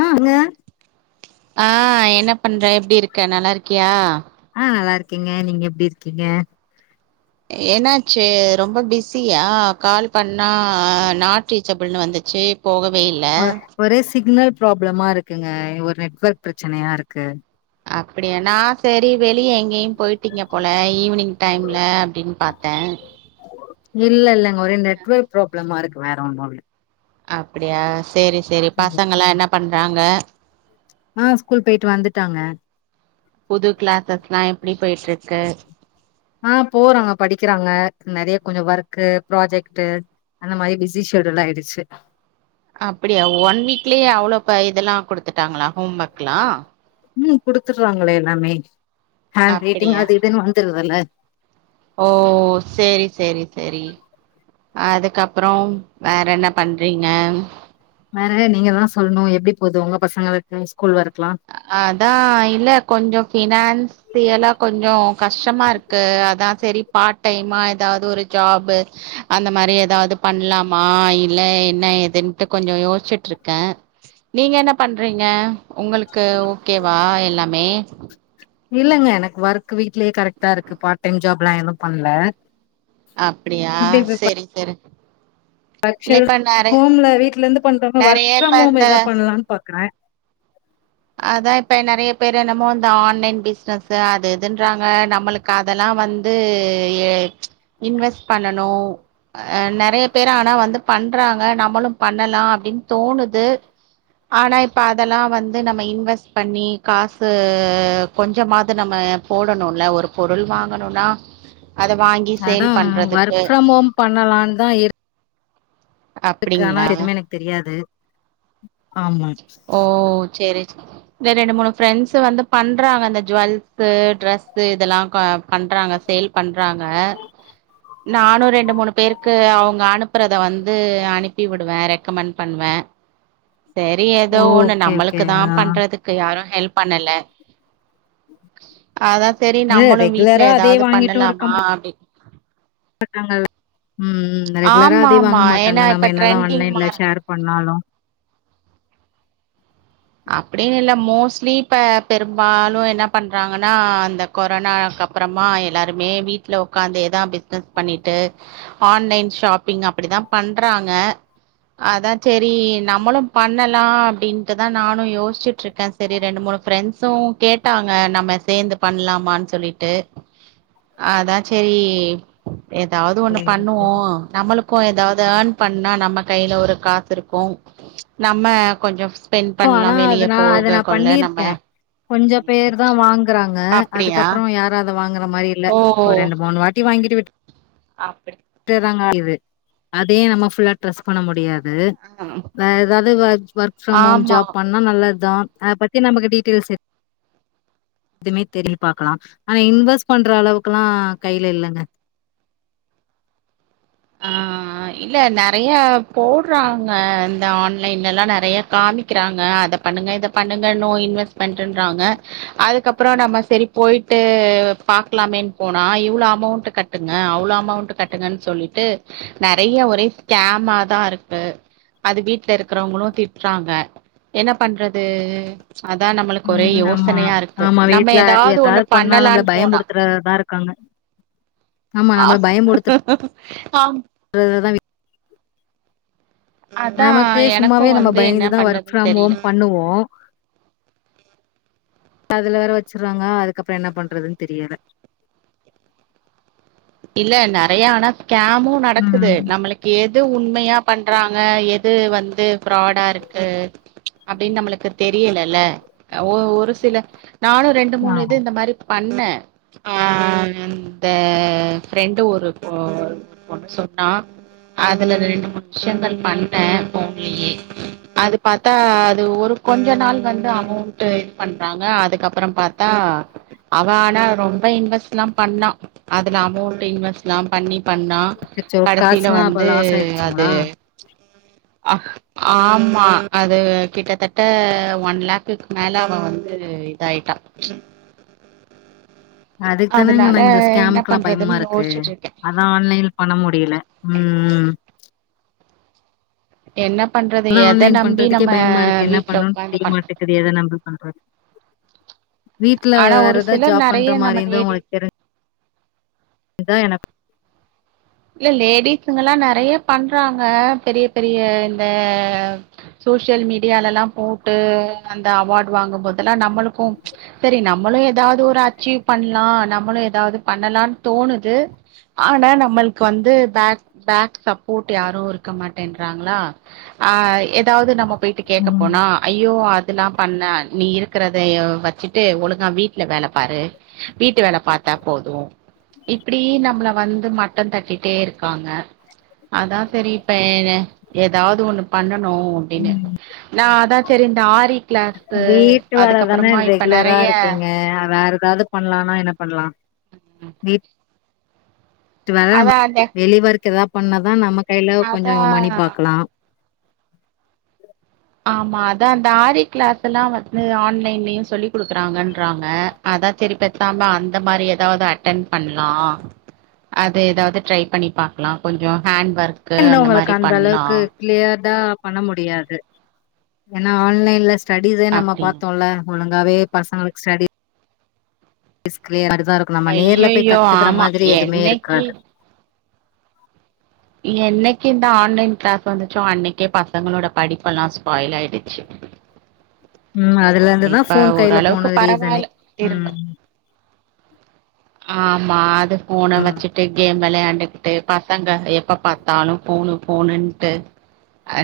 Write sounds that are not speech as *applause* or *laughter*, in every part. ஆ அங்க ஆ என்ன பண்ற எப்டி இருக்க நல்லாருக்கியா ஆ நல்லாருக்கேங்க நீங்க எப்டி இருக்கீங்க என்னாச்சு ரொம்ப பிஸியா கால் பண்ணா நாட் ரீச்சபிள்னு வந்துச்சு போகவே இல்ல ஒ ஒரே சிக்னல் ப்ராப்ளமா இருக்குங்க ஒரு நெட்வொர்க் பிரச்சனையா இருக்கு அப்டியா நா செரி வெளிய எங்கேயு போயிட் டிங்க போல ஈவினிங் டைம்ல அப்டின்னு பாத்த இல்ல இல்லங்க ஒரே நெட்வொர்க் ப்ராப்ளமா இருக்கு வேற ஒன்னு இல்ல அப்டியா சேரி சேரி இல்ல பசங்கல்லா என்ன பண்றாங்க ஆ ஸ்கூல் போயிட்டு வந்துட்டாங்க புது கிளாஸ்ஸஸ்லா எப்டி போயிட்ருக்கு ஆ போறாங் படிக்கிறாங்க நெறைய கொஞ்ச வொர்க்கு ப்ராஜெக்டு அந்த மாரி பிஸி ஷெட்யூல் ஆயிடுச்சு அப்டியா ஒன் வீக்லயே அவ்ளோ ப இதெல்லா கொடுத்துட்டாங்களா ஹோம் ஒர்க்லா ம் குடுத்துடுறாங்களே எல்லாமே ஹேண்ட் ரேட்டிங் அப்டியா அது இதுன்னு வந்துருதுல்ல ஓ செரி செரி செரி அதுக்கப்றோ வேற என்ன பண்றீங்க வேற நீங்க தா சொல்னு எப்டி போகுது உங்க பசங்களுக்கு ஸ்கூல் ஒர்க்கலா அதா இல்ல கொஞ்சோ ஃபினான்ஸ் தி எலா கொஞ்சோ கஷ்டமா இருக்கு அதா சரி பாட் டைமா எதாவது ஒரு ஜாப்பு அந்த மாரி எதாவது பண்லாமா இல்ல என்ன ஏதுன்ட்டு கொஞ்சொ யோச்சுட்டு இருக்கே நீங்க என்ன பண்றீங்க உங்களுக்கு ஓகேவா எல்லாமே இல்லங்க எனக்கு ஒர்க் வீட்லேயே கரெக்டா இருக்கு பார்ட் டைம் ஜாப்ல்லா எதுவு பண்ல அப்டியா செரிங் செரிங் ஆக்சுவல் ஹோம்ல வீட்ல இருந்து பண்றமா ஒர்க் நெறைய ஃப்ரம் இப்ப ஹோம் இந்த எதாவது பண்ணலான் பாக்குறே அதா இப்ப நெறைய பேர் என்னமோ இந்த ஆன்லைன் பிஸ்னஸ் அது இதுன்றாங்க நம்மளுக் அதெல்லா வந்து இன்வெஸ்ட் பண்ணனு அ நெறைய பேர் ஆனா வந்து பண்றாங்க நம்மளு பண்ணலா அப்டின் தோணுது ஆனா இப்ப அதெல்லா வந் து நம்ம இன்வெஸ்ட் பண்ணி காசு கொஞ்சமாது நம்ம போடணுல்ல ஒரு பொருள் வாங்கணுன்னா அத வாங் அதா ஒர்க் ஃப்ரம் ஹோம் பண்ணலான் தா இரு இருக்கு ஆனா அப்டிங்களா எதுமே எனக்கு தெரியாது ஆமா ஓ சேரி சே இல்ல ரெண்டு மூனு ஃப்ரெண்ட்ஸ்ஸு வந்து பண்றாங்க அந்த ஜுவல்ஸு ட்ரெஸ்ஸு இதெல்லா பண்றாங்க சேல் பண்றாங்க நானும் ரெண்டு மூனு பேருக்கு அவுங்க அனுப்புறத வந்து அனுப்பி வுடுவே ரெக்கமெண்ட் பண்ணுவே சேரி ஏதோ ஒன்னு ஓகே ஓகே நம்மளுக்கு தான் ஆ பண்றதுக்கு யாரு ஹெல்ப் பண்ணல அதா சேரி இல்ல நம்மளு ரெகுலரா வீட்ல அதே எதாவது வாங்கிட்டு இருக்க பண்ணலாமா மா அப்டி *inaudible* ம் ரெகுலரா ஆமா அதே ஆமா வாங்க மாட்டாங்க ஏன்னா இப்ப நம்ம என்னதா ட்ரெண்டிங் ஆன்லைன்ல மார் ஷேர் பண்ணாலு அப்டின்னு இல்ல மோஸ்ட்லி இப்ப பெரும்பாலு என்ன பண்றாங்கனா அந்த கொரோனாக்கு அப்புறமா எல்லாருமே வீட்ல உக்காந்தேதா பிஸ்னஸ் பண்ணிட்டு ஆன்லைன் ஷாப்பிங் அப்டிதா பண்றாங்க அதா சேரி நம்மளு பண்ணலா அப்டின்டு தா நானு யோசிச்சுட் இருக்கே சரி ரெண்டு மூனு ஃப்ரெண்ட்ஸு கேட்டாங்க நம்ம சேந்து பண்லாமான் சொல்லி டு அதா சேரி எதாவது ஒன்னு ம் பண்ணுவோ நம்மளுக்கு எதாவது ஏர்ன் பண்ணா நம்ம கையில ஒரு காசு இருக்கு நம்ம கொஞ்ச ஸ்பெண்ட் பண்லா ஆனா அது வெளியே நா அது போக நா கொள்ள நம்ம பண்ணிருக்கே கொஞ்ச பேர் தா வாங்குறாங்க அப்டியா அதுக்கப்புற யாரு அத வாங்குற மாரி இல்ல ஓ ஒரு ரெண்டு மூனு வாட்டி வாங்கிட்டு விட் ஆப்பிடி டுர்றாங்க *unintelligible* அதே நம்ம புல்லா ட்ரெஸ் பண்ண முடியாது வேற எதாது ஒர்க் ஒர்க் ஃப்ரம் ஹோம் ஆமா ஜாப் பண்ணா நல்லதுதா அத பத்தி நமக்கு டீட்டெல்ஸு எதுவுமே தெரிய பாக்கலா ஆனா இன்வெஸ்ட் பண்ற அளவுக்கெல்லா கையில இல்லங்க ஆ இல்ல நெறைய போட்றாங்க இந்த ஆன்லைன்லல்லா நெறைய காமி க்கிறாங்க அத பண்ணுங்க இத பண்ணுங்க நோ இன்வெஸ்ட்மெண்ட்ன்றாங்க அதுக்கப்புற நம்ம சரி போய்ட்டு பாக்கலாமேன் போனா இவ்ளோ அமௌண்ட் கட் டுங்க அவ்ளோ அமௌண்ட் கட்டுங்கன் சொல்லிட்டு நெறைய ஒரே ஸ்கேம்மா தா இருக்கு அது வீட்ல இருக்கறவங்களு திட்றாங்க என்ன பண்றது அதா நம்மளுக்கு ஒரே ம் ஆமா. யோசனையா இருக்கு ஆமா நம்ம வீட்ல எதாவது ஏதாவது ஒன்னு பண்ணா நம்மள பண்ணலான் போனா *unintelligible* இருக்காங்க ஆமா ஆ நம்மள பயம் புடுத் ஆம் *unintelligible* அதா நமக்கு எனக்கு சும்மாவே நம்ம வந்து என்ன பயந்துதா ஒர்க் பண்றதுன்னு ஃப்ரம் தெரியல ஹோம் பண்ணுவோ அதுல வேற வச்சிருவாங்க அதுக்கப்புற என்ன பண்றதுன்னு தெரியல இல்ல நெறைய ஆனா ஸ்கேமு நடக்குது ம். நம்மளுக் எது உண்மையா பண்றாங்க எது வந்து ஃப்ராடா இருக்கு அப்டின்னு நம்மளுக்கு தெரியலல்ல ஒரு சில நானு ரெண்டு ஆ மூணு இது இந்த மாதிரி பண்ணே ஆ இந்த பிரெண்டு ஒரு பொண்ணு சொன்னா அதுல ரெண்டு மூனு விஷயங்கள் பண்ணே போன்லயே அது பாத்தா அது ஒரு கொஞ்சோ நாள் வந்து அமௌண்ட் இது பண்றாங்க அதுக்கப்புறோ பாத்தா அவ ஆனா ரொம்ப இன்வெஸ் எல்லா பண்ணா அதுல அமௌண்ட் இன்வெஸ்ல்லா பண்ணி பண்ணா அச்சச்சோ! கடைசில காசுலாம் அப்ப வந்து லாஸ் அது ஆயிடுச்சுங்களா? ஆ ஆமா அது கிட்டத்தட்ட ஒன் லேக்குக்கு மேல அவ வந்து இதாயிட்டா அதுக்கு தானே எங்க அதனால ந இந்த என்ன ஸ்கேமுக்கு எல்லா பயமா பண்றதுன்னு இருக்கு யோசிச்சுட்டு இருக்கே நா ஆன்லைன் பண்ண முடியல உ என்ன பண்றது ஆதா எத ஆன்லைன் நம்பி பண்றதுக்கே நம்ம பயமா இருக்கு என்ன வீட்ல பண்ணுன்னு உக்காந்து தெரிய பண் மாட்டேகுது ஏத நம்பி பண்றது வீட்ல ஆனா வேற ஒரு எதாவது சிலர் ஜாப் நெறைய பண்ற மாரி நம்ம ஏது லேடிஸ் உங்களுக்கு தெரிஞ்ச இதா எனக்கு இல்ல லேடிஸுங்கல்லா நெறைய பண்றாங்க பெரிய பெரிய இந்த சோசியல் மீடியாலல்லா போட்டு அந்த அவார்டு வாங்கு போதெல்லா நம்மளுக்கு சேரி நம்மளு எதாவது ஒரு அச்சீவ் பண்ணலா நம்மளு எதாவது பண்ணலான்னு தோணுது ஆனா நம்மளுக்கு வந்து பேக் பேக் சப்போர்ட் யாரு இருக்க மாட்டேன்றாங்களா ஆ எதாவது நம்ம போயிட்டு கேக்க ம். போனா ஐயோ அதெல்லா பண்ண நீ இருக்கிறத வச்சுட்டு ஒழுங்கா வீட்டுல வேலைப் பாரு வீட்டு வேல பாத்தா போது இப்டி நம்மள வந்து மட் டம் தட்டிட்டே இருக்காங்க அதா தெரியு இப்ப என் ஏதாவது ஒன்னு பண்ணணு அப்டின்னு நா அதா செரி இந்த ஆரி கிளாஸு வீட்டு வேல தான அதுக்கப்புறமா இப்ப ரெகுலரா நெறைய இருக்கீங்க வேற ஏதாவது பண்ணலானா என்ன பண்ணலா நீ வேர நம்ம அதா அந்த வெளிவோர்க்க ஏதாவ பண்ணாதா நமக்கு கையில அதா கொஞ்சோ மணி பாக்கலா ஆமா அதா அந்த ஆரி கிளாஸ் எல்லா வந்து ஆன்லைன்லயு சொல்லி குடுக்குறாங்கன்றாங்க அதா சேரி பேசாம அந்த மாரி ஏதாவது அட்டன் பண்ணலா அது எதாவது ட்ரை பண்ணி பாக்கலாம் கொஞ்சோ கேண்ட் ஒர்க் ன்னு உங்களுக்கு அந்த அளவுக்கு கிளியர் டா பண்ண முடியாது ஏன்னா ஆன்லைன்ல ஸ்டடிஸே நம்ம அப்டின்னு பாத்தோம்ல ஒழுங்காவே பசங்களுக் ஸ்டடி ளியர் அடிதா இருக்கு நம்ம நேர்ல போய் ஐயையோ கத்துக்கற ஆமா மாரி எதுமே என்னைக்கு இருக்காது என்னைக்கு இந்த ஆன்லைன் கிளாஸ் வந்துச்சோ அன்னைக்கே பசங்களோட படிப்பு எல்லா ஸ்பாயில் ஆயிடுச்சு உ அதுல இருந்துதா இப்ப போன் கையில ஓரளவுக்கு போன ரீசனே பரவாயில்ல உ திரும்ப ஆமா அது போன வச்சுட்டு கேம் விளையாண்கிட்டு பசங்க எப்ப பாத்தாலு போணு போணுன்ட்டு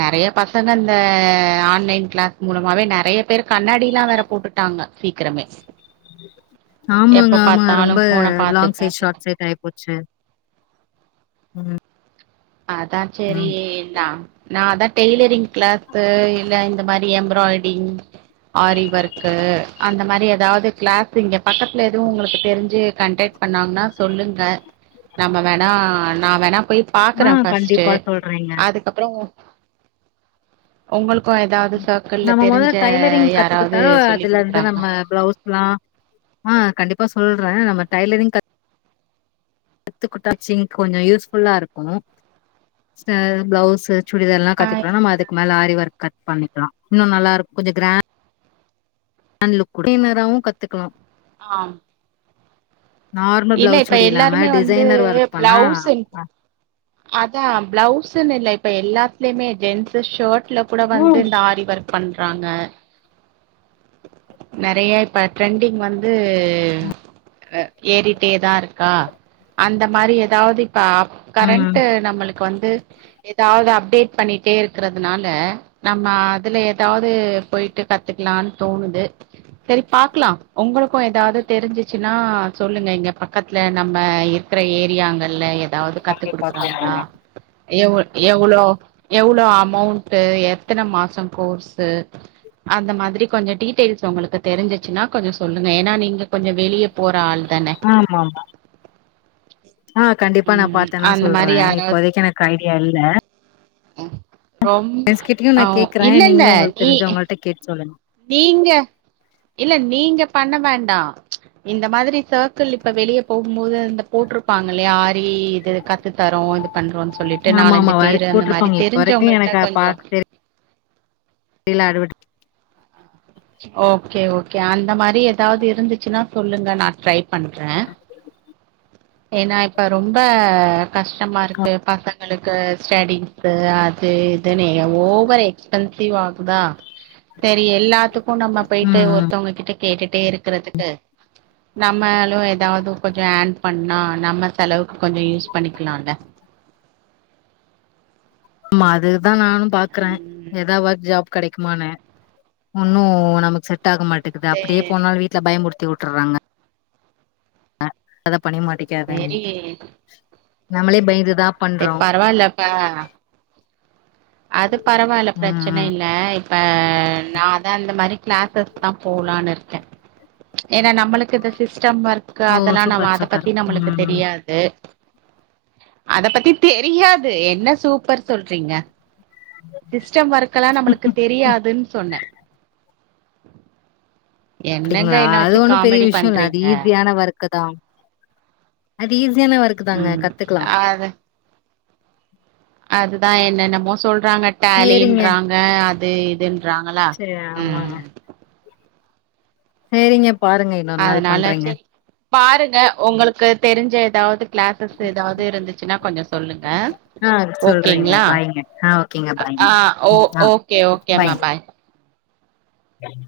நெறைய பசங்க இந்த ஆன்லைன் கிளாஸ் மூலமாவே நெறைய பேரு கண்ணாடில்லா வேற போட்டுட்டாங்க சீக்கிரமே ஆமாங்க எப்ப ஆமாங்க ரொம்ப பார்த்தாலும் போனை பார்த்து லாங் சைட் பார்த்து ஷார்ட் சைட் ஆயி போச்சு உ அதா சேரினா நா அதா டெய்லரிங் கிளாஸு இல்ல இந்த மாரி எம்பிராய்ட்ரிங் ஆரி ஒர்க்கு அந்த மாரி எதாவ்து கிளாஸ் இங்க பக்கத்துல எதுவு உங்களுக்கு தெரிஞ்சு கன்டேக்ட் பண்ணாங்ன்னா சொல்லுங்க நம்ம வேணா நா வேணா போய் பா ஆ க்குறே ஃபர்ஸ்ட்டு கண்டிப்பா சொல்றேங்க. அதுக்கப்றோ உங்களுக்கு எதாவ்து சர்க்கிள்ல நம்ம தெரிஞ்ச மொதல்ல டைலரிங் யாராவ்து கத்துக்கிட்டா, சொல்லி அதுலருந்து குடுக்றாங்ளா நம்ம *unintelligible* ஆ கண்டிப்பா சொல்றே நம்ம டெய்லரிங் கத் த்துக்குட்டாச்சிங் கொஞ்சோ யூஸ் ஃபுல்லாருக்கு ச பிளவுஸு சுடிதார்லா ஆ கத்துக்லா நம்ம அதுக்கு மேல ஆரி ஒர்க் கட் பண்ணிக்லா இன்னு நல்லாருக்கு கொஞ்சோ கிரா ன்ட் லுக் குடு டினராவு கத்துக்லா ஆம் நார்மல் பிளவுஸ் இப்ப சுடி இல்லாம எல்லாருமே வந்து டிசைனர் ஒர்க் பண்ணா பிளவுஸ் அ அதா பிளவுஸுனில்ல இப்ப எல்லாத்லமே ஜென்ஸூ ஷர்ட்ல கூட வந்து ம் இந்த ஆரி வொர் பண்றாங்க நறைய இப்ப ட்ரெண்டிங் வந் து அ ஏறிட்டே தா இருக்கா அந்த மாரி எதாவ்து இப்ப அப் கரன்ட் ம் நம்மளுக்கு வந்து எதாவ்து அப்டேட் பண்ணிட்டே இருக்றதுனால நம்ம அதுல எதாவ்து போய்ட்டு கத்துக்லான் தோணுது செரி பாக்லா உங்ளுக்கு எதாவ்து தெரிஞ்சிச்சுன்னா சொல்லுங்க இங்க பக்கத்துல நம்ம இ க்ற ஏரியாங்கள்ல எதாவ்து கத்து கண்டிப்பா குடுக்றாங்ளா சொல்றேங்க. எவ் எவ்ளோ எவ்ளோ அமௌண்ட்டு எத்தன மாசோ கோர்ஸு அந்த மாதிரி கொஞ்சோ டீட்டெயில்ஸ் ஒங்களுக்கு தெரிஞ்சிச்சுன்னா கொஞ்சோ சொல்லுங்க ஏனா நீங்க கொஞ்சோ வெளிய போற ஆள் தானே ஆமா. ஆ கண்டிப்பா நா ம் பாத்தேனா அந்த மாரி சொல்றே யாராவது இப்போதக்கி எனக்கு ஐடியா இல்ல ரொம் ஃப்ரெண்ட்ஸ் ஆ இல்லல்ல நீ ட்ட கேட் சொல்லனு நீங்க இல்ல நீங்க பண்ண வேண்டா இந்த மாதிரி சர்க்கிள் இப்ப வெளிய போம்போது அந்த போட்ருப்பாங்கல்லயா ஆரி இது க த்து தரோ இது பண்றோன் சொல்லிட்டு ஆமா ஆமா நாலஞ்சு பேரு வர்க் அந்த மாரி போட்ருப்பாங்க இப்ப வரைக்கு தெரிஞ்சோங்கள்ட்ட எனக்கு கொஞ்சோ எல்லார் வீ ஓகே ஓகே அந்த மாரி எதாவ்து இருந்துச்சுன்னா சொல்லுங்க நா ட்ரை பண்றே ஏனா இப்ப ரொம்ப கஷ்டமாருக்கு பசங் ங்களுக்கு ஸ்டடிஸு அ துக்கு தெனயு ஓவர் எக்ஸ்பென்சிவ் ஆகுதா செரி எல்லாத்து சும்மா போய்ட்டு ம் ம் ஒருத்தோங்க கிட்ட கேட்டுட்டே இருக்றதுக்கு நம்மளு எதாவ்து கொஞ்சோ ஏர்ன் பண்ணா நம்ம செலவுக்கு கொஞ்சோ யூஸ் பண்ணிக்லால ஆமா அது தா நானு பாக்குறே ம் எதா ஒர்க் ஜாப் கெடைக்குமானு ஒன்னு நமக்கு செட் ஆக மாட்டேக்கிது அப்டியே சேரி போனாலு வீ ட்ல பயமுருத்தி வுட்டுறாங்க அத பண்ணி மாட்டிக்காதனு சேரி நம்ளே பய்ந்து தா ஏ பரவால்லப்பா அது பரவால்ல ம் ம் பிரச்சனயில்ல இ ப்ப நா அதா இந்த மாரி கிளாஸஸ் தா போலான் இருக்கே ஏனா நம்ளுக்கு இந்த சிஸ்டம் ஒர்க்கு ஓ அதெல்லா நம்ம சூப்பர் அத சூப்பர் பத்தி நம்மளுக்கு ம் தெரியா து அத பத்தி தெரியாது என்ன சூப்பர் சொல்றீங்க உ சிஸ்டம் ஒர்க்கலா நம்மளுக்கு தெரியாதுன் சொன்னே என்னங்க அப்டிங்ளா என்ன அது வச்சு ஒன்னு பெரிய காமெடி விஷ்யோ இல்ல அது பண்றீங்க? ஈஸியான ஒர்க்கு தா அது ஈஸியான ஒர்க் க்குதாங்க ம். கத்துக்கலா அதுதா என்னென்னமோ சொல்றாங்க சேரிங்க டாலின்றாங்க அது இதுன்றாங்களா சரி ம் ஆமாங்க ம் சேரிங்க பாருங்க இன்னொரு நாள் அதனால பண்றேங்க செரி பாருங்க ஒங்களுக்கு தெரிஞ்ச எதாவ்து கிளாஸஸ் எதாவ்து இருந்துச்சுனா கொஞ்ச சொல்லுங்க ஆ சொல்றேங்க ஓகேங்ளா பாய்ங்க ஆ ஓகேங்க அ பாய்ங்க ஆ ஓ ம் ஆ ஓகே ஓகேமா பாய் ஆம்